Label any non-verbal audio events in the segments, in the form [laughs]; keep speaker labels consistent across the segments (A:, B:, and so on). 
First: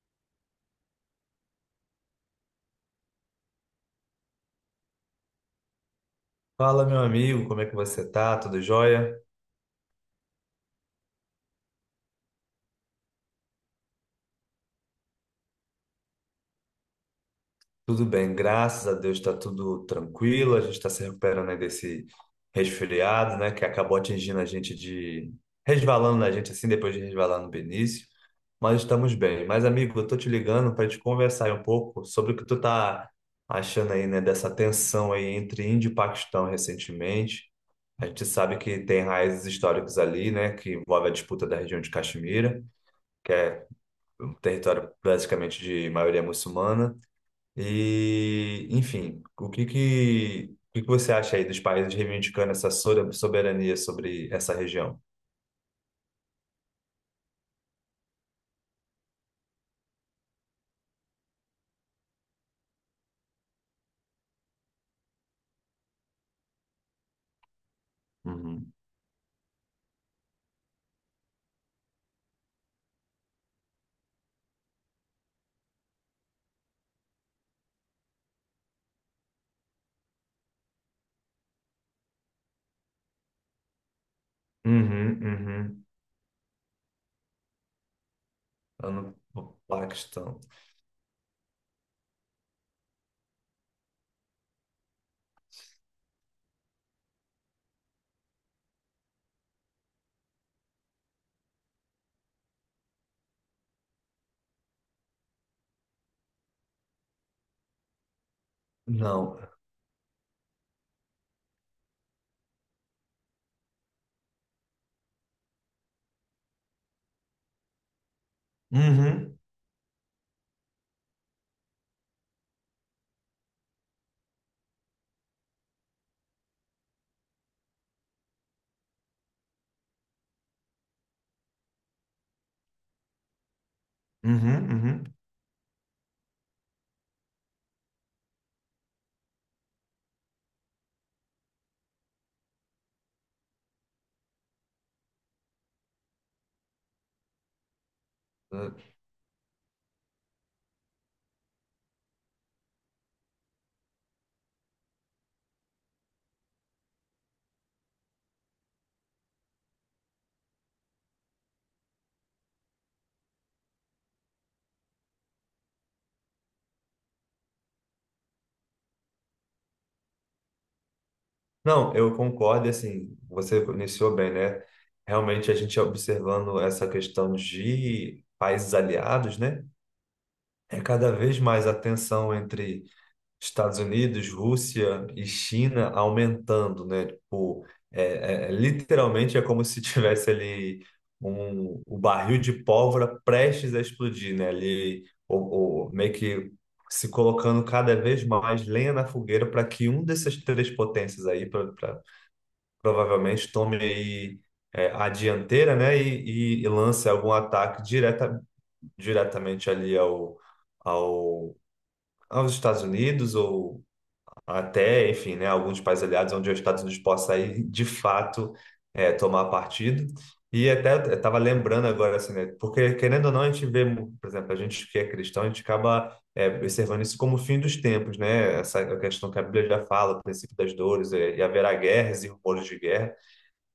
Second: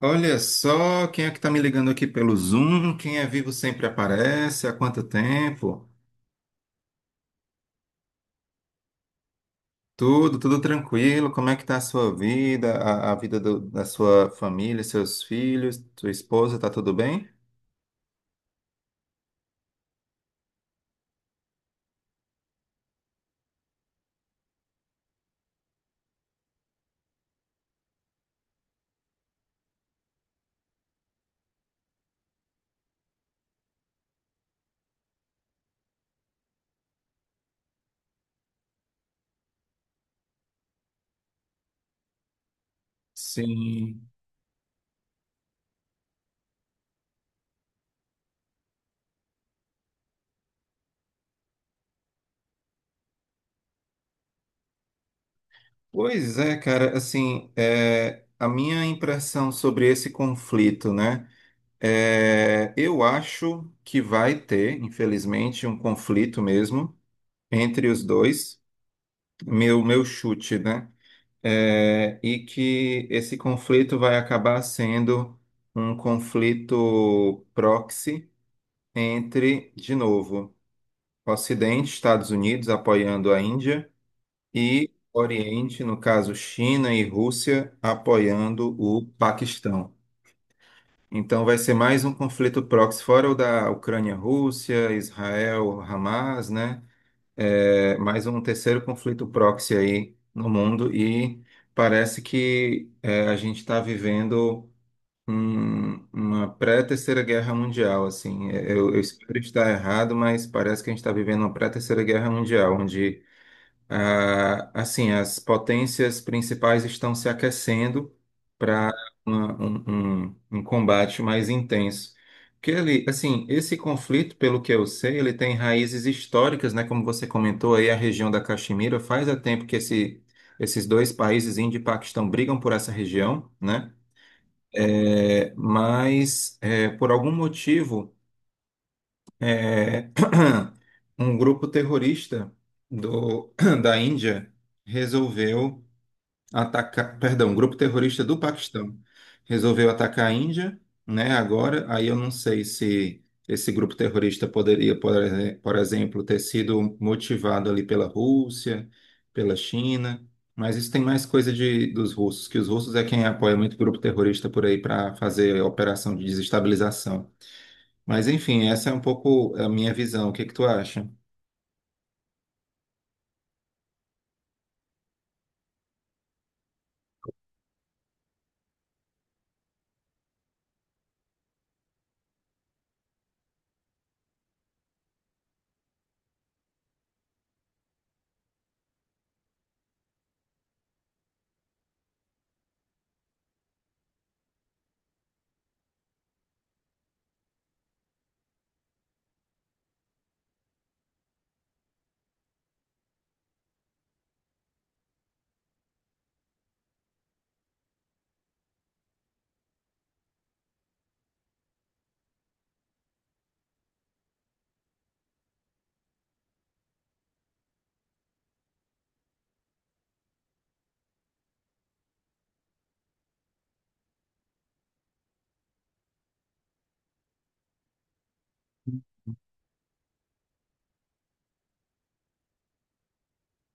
A: Olha só quem é que está me ligando aqui pelo Zoom. Quem é vivo sempre aparece. Há quanto tempo?
B: Fala, meu amigo, como é que você tá? Tudo jóia?
A: Tudo tranquilo. Como é que está a sua vida, a vida da sua família, seus filhos, sua esposa? Tá tudo bem?
B: Tudo bem, graças a Deus tá tudo tranquilo. A gente está se recuperando aí desse resfriado, né, que acabou atingindo a gente de resvalando na gente assim depois de resvalar no Benício, mas estamos bem. Mas amigo, eu tô te ligando para te conversar aí um pouco sobre o que tu tá achando aí, né, dessa tensão aí entre Índia e Paquistão recentemente. A gente sabe que tem raízes históricas ali, né, que envolve a disputa da região de Caxemira que é
A: Sim.
B: território basicamente de maioria muçulmana. E, enfim, o que que você acha aí dos países reivindicando essa soberania sobre essa região?
A: Pois é, cara. Assim, a minha impressão sobre esse conflito, né? Eu acho que vai ter, infelizmente, um conflito mesmo entre os dois.
B: Uhum.
A: Meu chute, né? E que esse conflito vai acabar sendo um conflito proxy entre, de novo, Ocidente, Estados Unidos apoiando a Índia e
B: Uhum,
A: Oriente,
B: uhum.
A: no caso China e Rússia, apoiando
B: Eu
A: o
B: não- O
A: Paquistão.
B: Paquistão.
A: Então vai ser mais um conflito proxy, fora o da Ucrânia-Rússia, Israel-Hamas, né? É mais um terceiro conflito proxy aí no mundo e parece que a gente está vivendo uma pré-terceira guerra mundial, assim. É, eu espero
B: Não.
A: estar errado, mas parece que a gente está vivendo uma pré-terceira guerra mundial, onde assim, as potências principais estão se aquecendo para
B: Uhum,
A: um combate mais intenso. Porque ele, assim, esse conflito, pelo que eu sei, ele tem raízes históricas, né? Como você comentou aí, a região da Caxemira, faz há tempo que esses dois países, Índia e Paquistão, brigam por essa região, né?
B: uhum,
A: É, mas por algum motivo, é, [clears throat] um grupo terrorista do- [clears throat] da Índia resolveu atacar, perdão, um grupo terrorista do
B: uhum.
A: Paquistão resolveu atacar a Índia, né? Agora, aí eu não sei se esse grupo terrorista poderia, por exemplo, ter sido motivado ali pela Rússia, pela China, mas isso tem mais coisa de, dos russos, que os russos é quem apoia muito grupo terrorista por aí para fazer operação de desestabilização. Mas enfim, essa é um pouco a minha visão. O que que tu acha?
B: Não, eu concordo, e, assim, você iniciou bem, né? Realmente a gente observando essa questão de países aliados, né? É cada vez mais a tensão entre Estados Unidos, Rússia e China aumentando, né? Tipo, é, literalmente é como se [laughs] tivesse ali o barril de pólvora prestes a explodir, né? Ali, meio que se colocando cada vez mais lenha na fogueira para que um dessas três potências aí provavelmente tome aí a dianteira, né? E, e lance algum ataque direta, diretamente ao, aos Estados Unidos ou até, enfim, né, alguns países aliados onde os Estados Unidos possa ir, de fato, tomar partido. E até eu estava lembrando agora, assim, né, porque querendo ou não, a gente vê, por exemplo, a gente que é cristão, a gente acaba observando isso como o fim dos tempos, né? Essa questão que a Bíblia já fala, o princípio das dores, e haverá guerras e rumores de guerra.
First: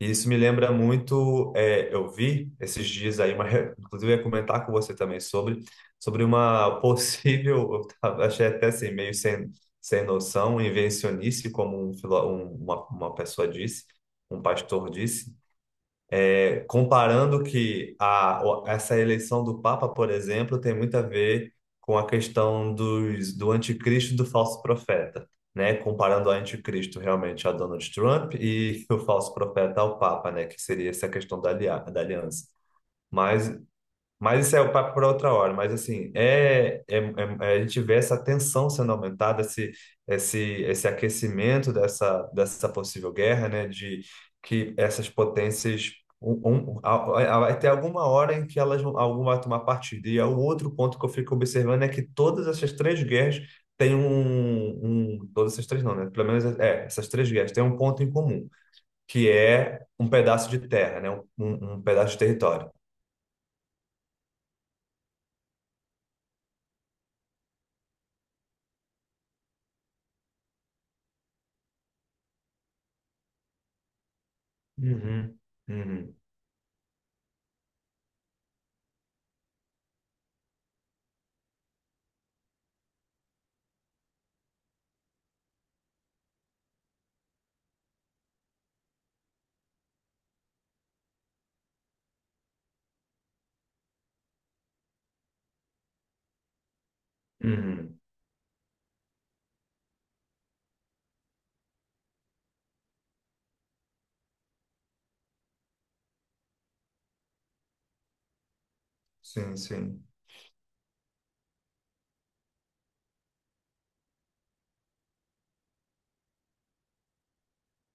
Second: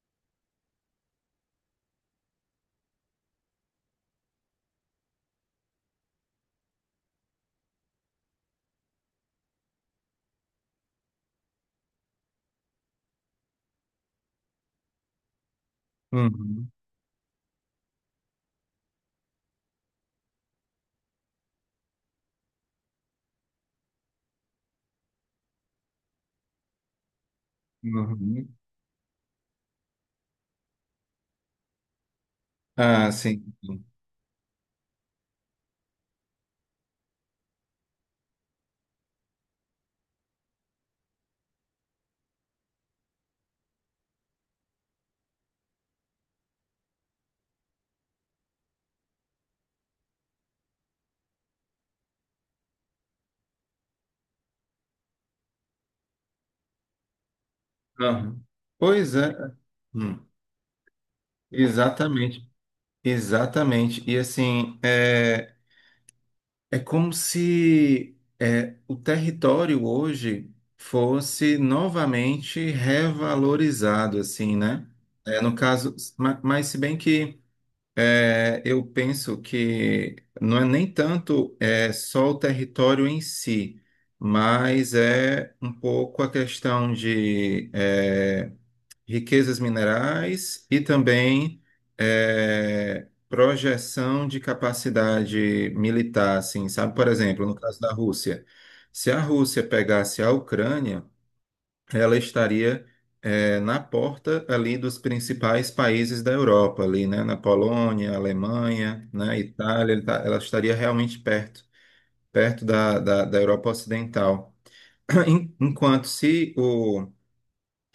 B: E isso me lembra muito, é, eu vi esses dias aí, inclusive eu ia comentar com você também sobre uma [laughs] possível, achei até assim, meio sem, sem noção, invencionice, como uma pessoa disse, um pastor disse,
A: Uhum,
B: comparando que essa eleição do Papa, por exemplo, tem muito a ver com a questão do anticristo e do falso profeta, né? Comparando o anticristo realmente a Donald Trump
A: uhum.
B: e [laughs] o falso profeta ao Papa, né? Que seria essa questão da aliança.
A: Ah, sim.
B: Mas mas isso é o papo para outra hora. Mas assim, a gente vê essa tensão sendo aumentada, esse aquecimento dessa possível guerra, né? De que essas potências vai ter alguma hora em que alguma vai tomar partido. E é o outro ponto que eu fico observando é que todas essas três guerras têm um, um todas essas três não, né? Pelo menos é, essas três guerras têm um ponto em
A: Uhum.
B: comum,
A: Pois
B: que
A: é.
B: é um
A: Hum.
B: pedaço de terra, né? Um pedaço de
A: Exatamente,
B: território.
A: exatamente. E assim, é como se o território hoje fosse novamente revalorizado, assim, né?
B: Uhum.
A: É, no caso,
B: Uhum.
A: mas, se bem que eu penso que não é nem tanto só o território em si, mas é um pouco a questão de. Riquezas minerais e também projeção de capacidade militar, assim, sabe? Por exemplo, no caso da
B: Uhum.
A: Rússia, se a Rússia pegasse a Ucrânia, ela estaria na porta ali dos principais países da Europa, ali, né? Na Polônia, Alemanha, né?
B: Sim,
A: Itália,
B: sim.
A: ela estaria realmente perto, perto da Europa Ocidental. [clears throat] Enquanto se o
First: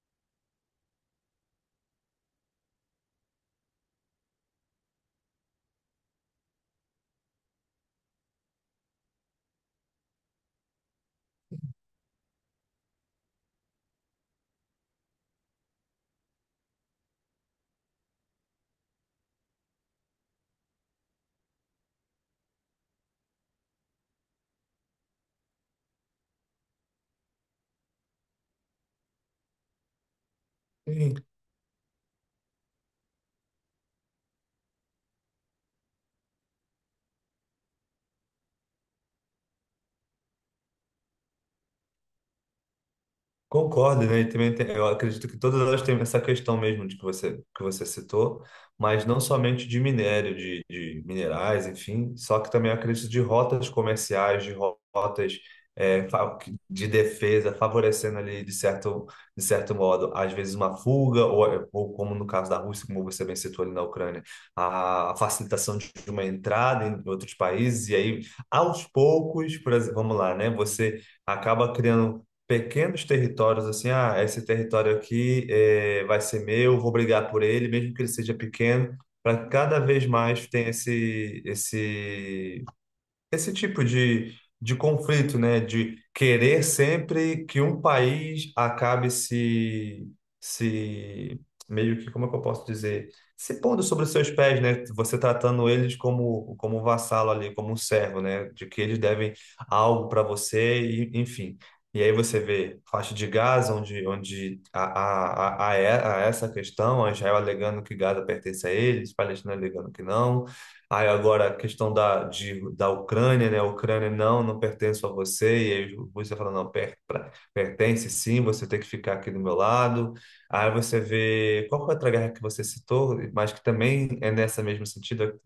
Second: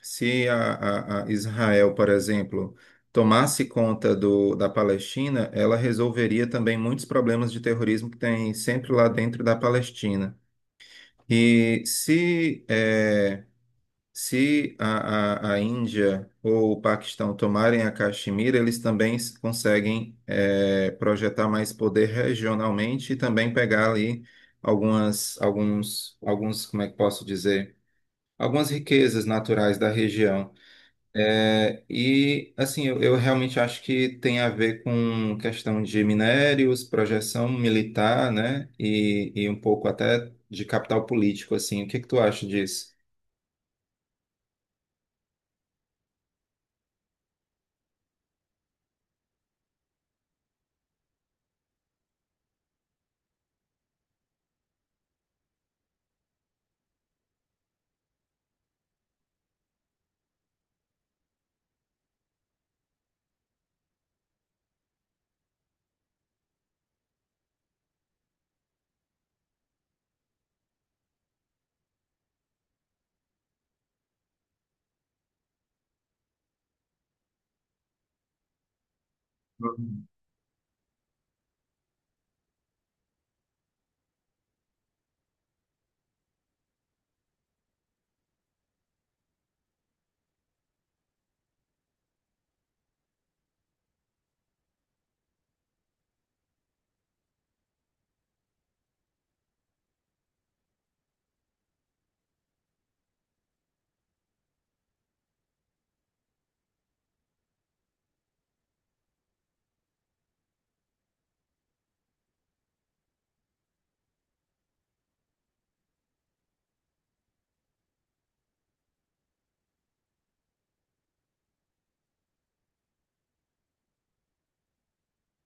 A: se a, a Israel, por exemplo, tomasse conta da Palestina, ela resolveria também muitos problemas de terrorismo que tem sempre lá dentro da Palestina. E se a Índia ou o Paquistão tomarem a Caxemira, eles também conseguem, eh, projetar mais poder regionalmente e também pegar ali algumas, alguns, como é que posso dizer? Algumas riquezas naturais da região. É, e assim, eu realmente acho que tem a ver com questão de minérios, projeção militar, né? E um pouco até de capital político, assim. O que que tu acha disso?
B: Concordo, né? Eu acredito que todas elas têm essa questão mesmo de que você citou, mas não somente de minério, de minerais, enfim, só que também eu acredito de rotas comerciais, rotas é, fa- de defesa, favorecendo ali de certo modo, às vezes uma fuga, ou como no caso da Rússia, como você bem citou ali na Ucrânia, a facilitação de uma entrada em outros países, e aí, aos poucos, por exemplo, vamos lá, né? Você acaba criando pequenos territórios, assim, ah, esse território aqui vai ser meu, vou brigar por ele, mesmo que ele seja pequeno, para que cada vez
A: Uhum.
B: mais tenha esse tipo de conflito, né? De querer sempre que um país acabe se, se meio que, como é que eu posso dizer? Se pondo sobre os seus pés, né? Você tratando eles como, como um vassalo ali, como um servo, né? De que eles devem algo para você, e, enfim. E aí você vê faixa de Gaza, onde a essa questão, a Israel alegando que Gaza pertence a eles, Palestina alegando que não. Aí agora a questão da Ucrânia, né? A Ucrânia não pertence a você. E aí você fala, não, pertence sim, você tem que ficar aqui do meu lado. Aí você vê, qual foi a outra guerra que você citou, mas que também é nessa mesmo sentido?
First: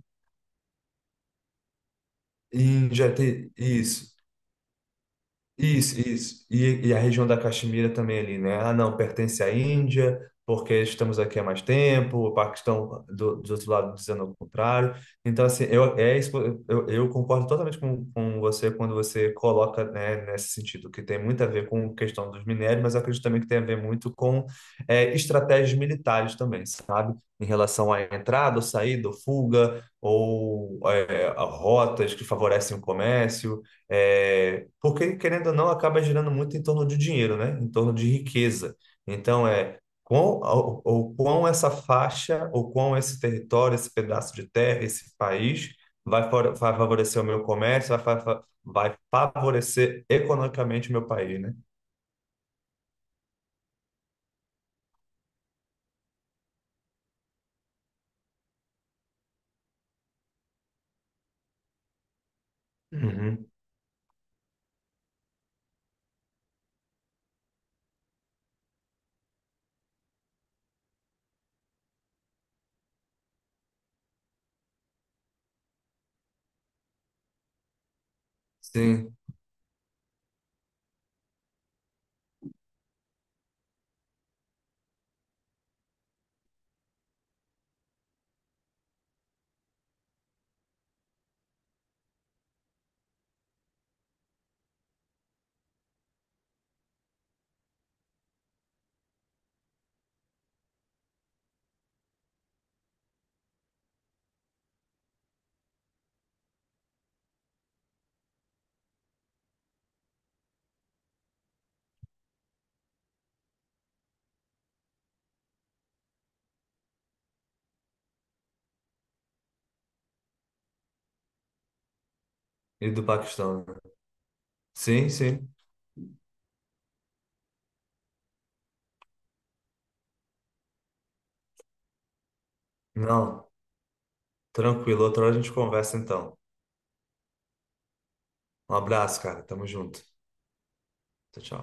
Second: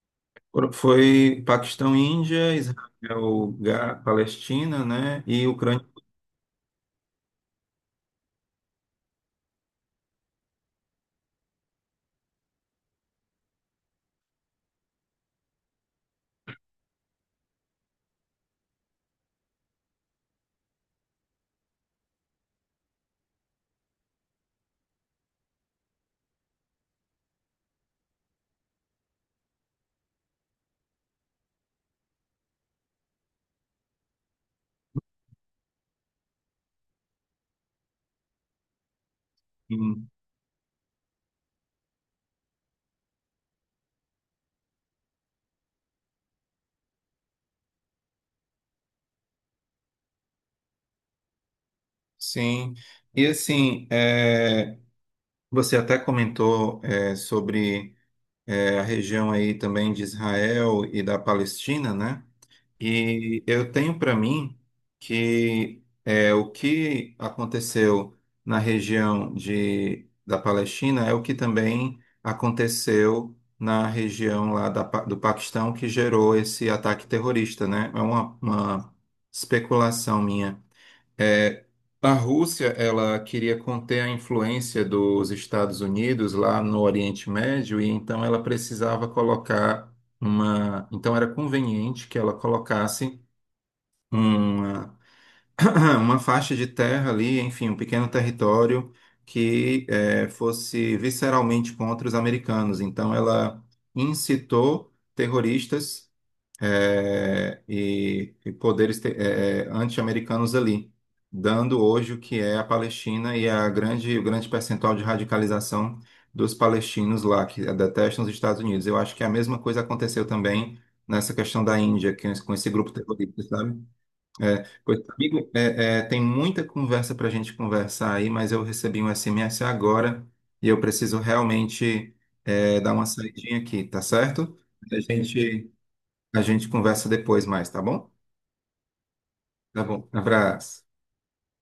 A: Foi Paquistão, Índia, Israel,
B: Isso.
A: Palestina, né? E Ucrânia.
B: Isso, isso. E a região da Caxemira também ali, né? Ah, não, pertence à Índia, porque estamos aqui há mais tempo, o Paquistão do outro lado dizendo o contrário. Então, assim, eu concordo totalmente com você quando você coloca, né, nesse sentido, que tem muito a ver com a questão dos minérios, mas eu acredito também que tem a ver muito com é, estratégias militares também, sabe? Em relação à entrada, ou saída, ou fuga, ou é, a rotas que favorecem o comércio. É, porque, querendo ou não, acaba girando muito em torno de dinheiro, né? Em torno de riqueza. Então, é
A: Sim.
B: quão, ou quão essa faixa, ou quão esse território, esse pedaço de terra, esse país vai favorecer o meu comércio, vai favorecer economicamente o meu país, né?
A: Sim. E assim, é, você até comentou sobre a região aí também de Israel e da Palestina, né?
B: Uhum.
A: E
B: Uhum.
A: eu tenho para mim que o que aconteceu na região da Palestina é o que também aconteceu na região lá da, do Paquistão que gerou esse ataque terrorista, né? É uma
B: Sim,
A: especulação minha. É, a Rússia, ela queria conter a influência dos Estados Unidos lá no Oriente Médio e então ela precisava colocar uma, então era conveniente que ela colocasse uma [clears throat] uma faixa de terra ali, enfim, um pequeno território que eh, fosse visceralmente contra os americanos. Então ela incitou terroristas e poderes anti-americanos ali, dando hoje o que é a Palestina e o grande percentual de radicalização dos palestinos lá, que detestam os Estados Unidos. Eu acho que a mesma coisa aconteceu também nessa questão da Índia, que, com esse
B: e
A: grupo
B: do
A: terrorista,
B: Paquistão.
A: sabe?
B: Né?
A: É, pois,
B: Sim,
A: amigo,
B: sim.
A: tem muita conversa para a gente conversar aí, mas eu recebi um SMS agora e eu preciso realmente dar uma
B: Não,
A: saidinha aqui, tá certo? A
B: tranquilo. Outra hora a gente
A: gente
B: conversa então.
A: a gente conversa depois mais, tá bom?
B: Um abraço, cara. Tamo
A: Tá
B: junto.
A: bom. Abraço.
B: Tchau, tchau.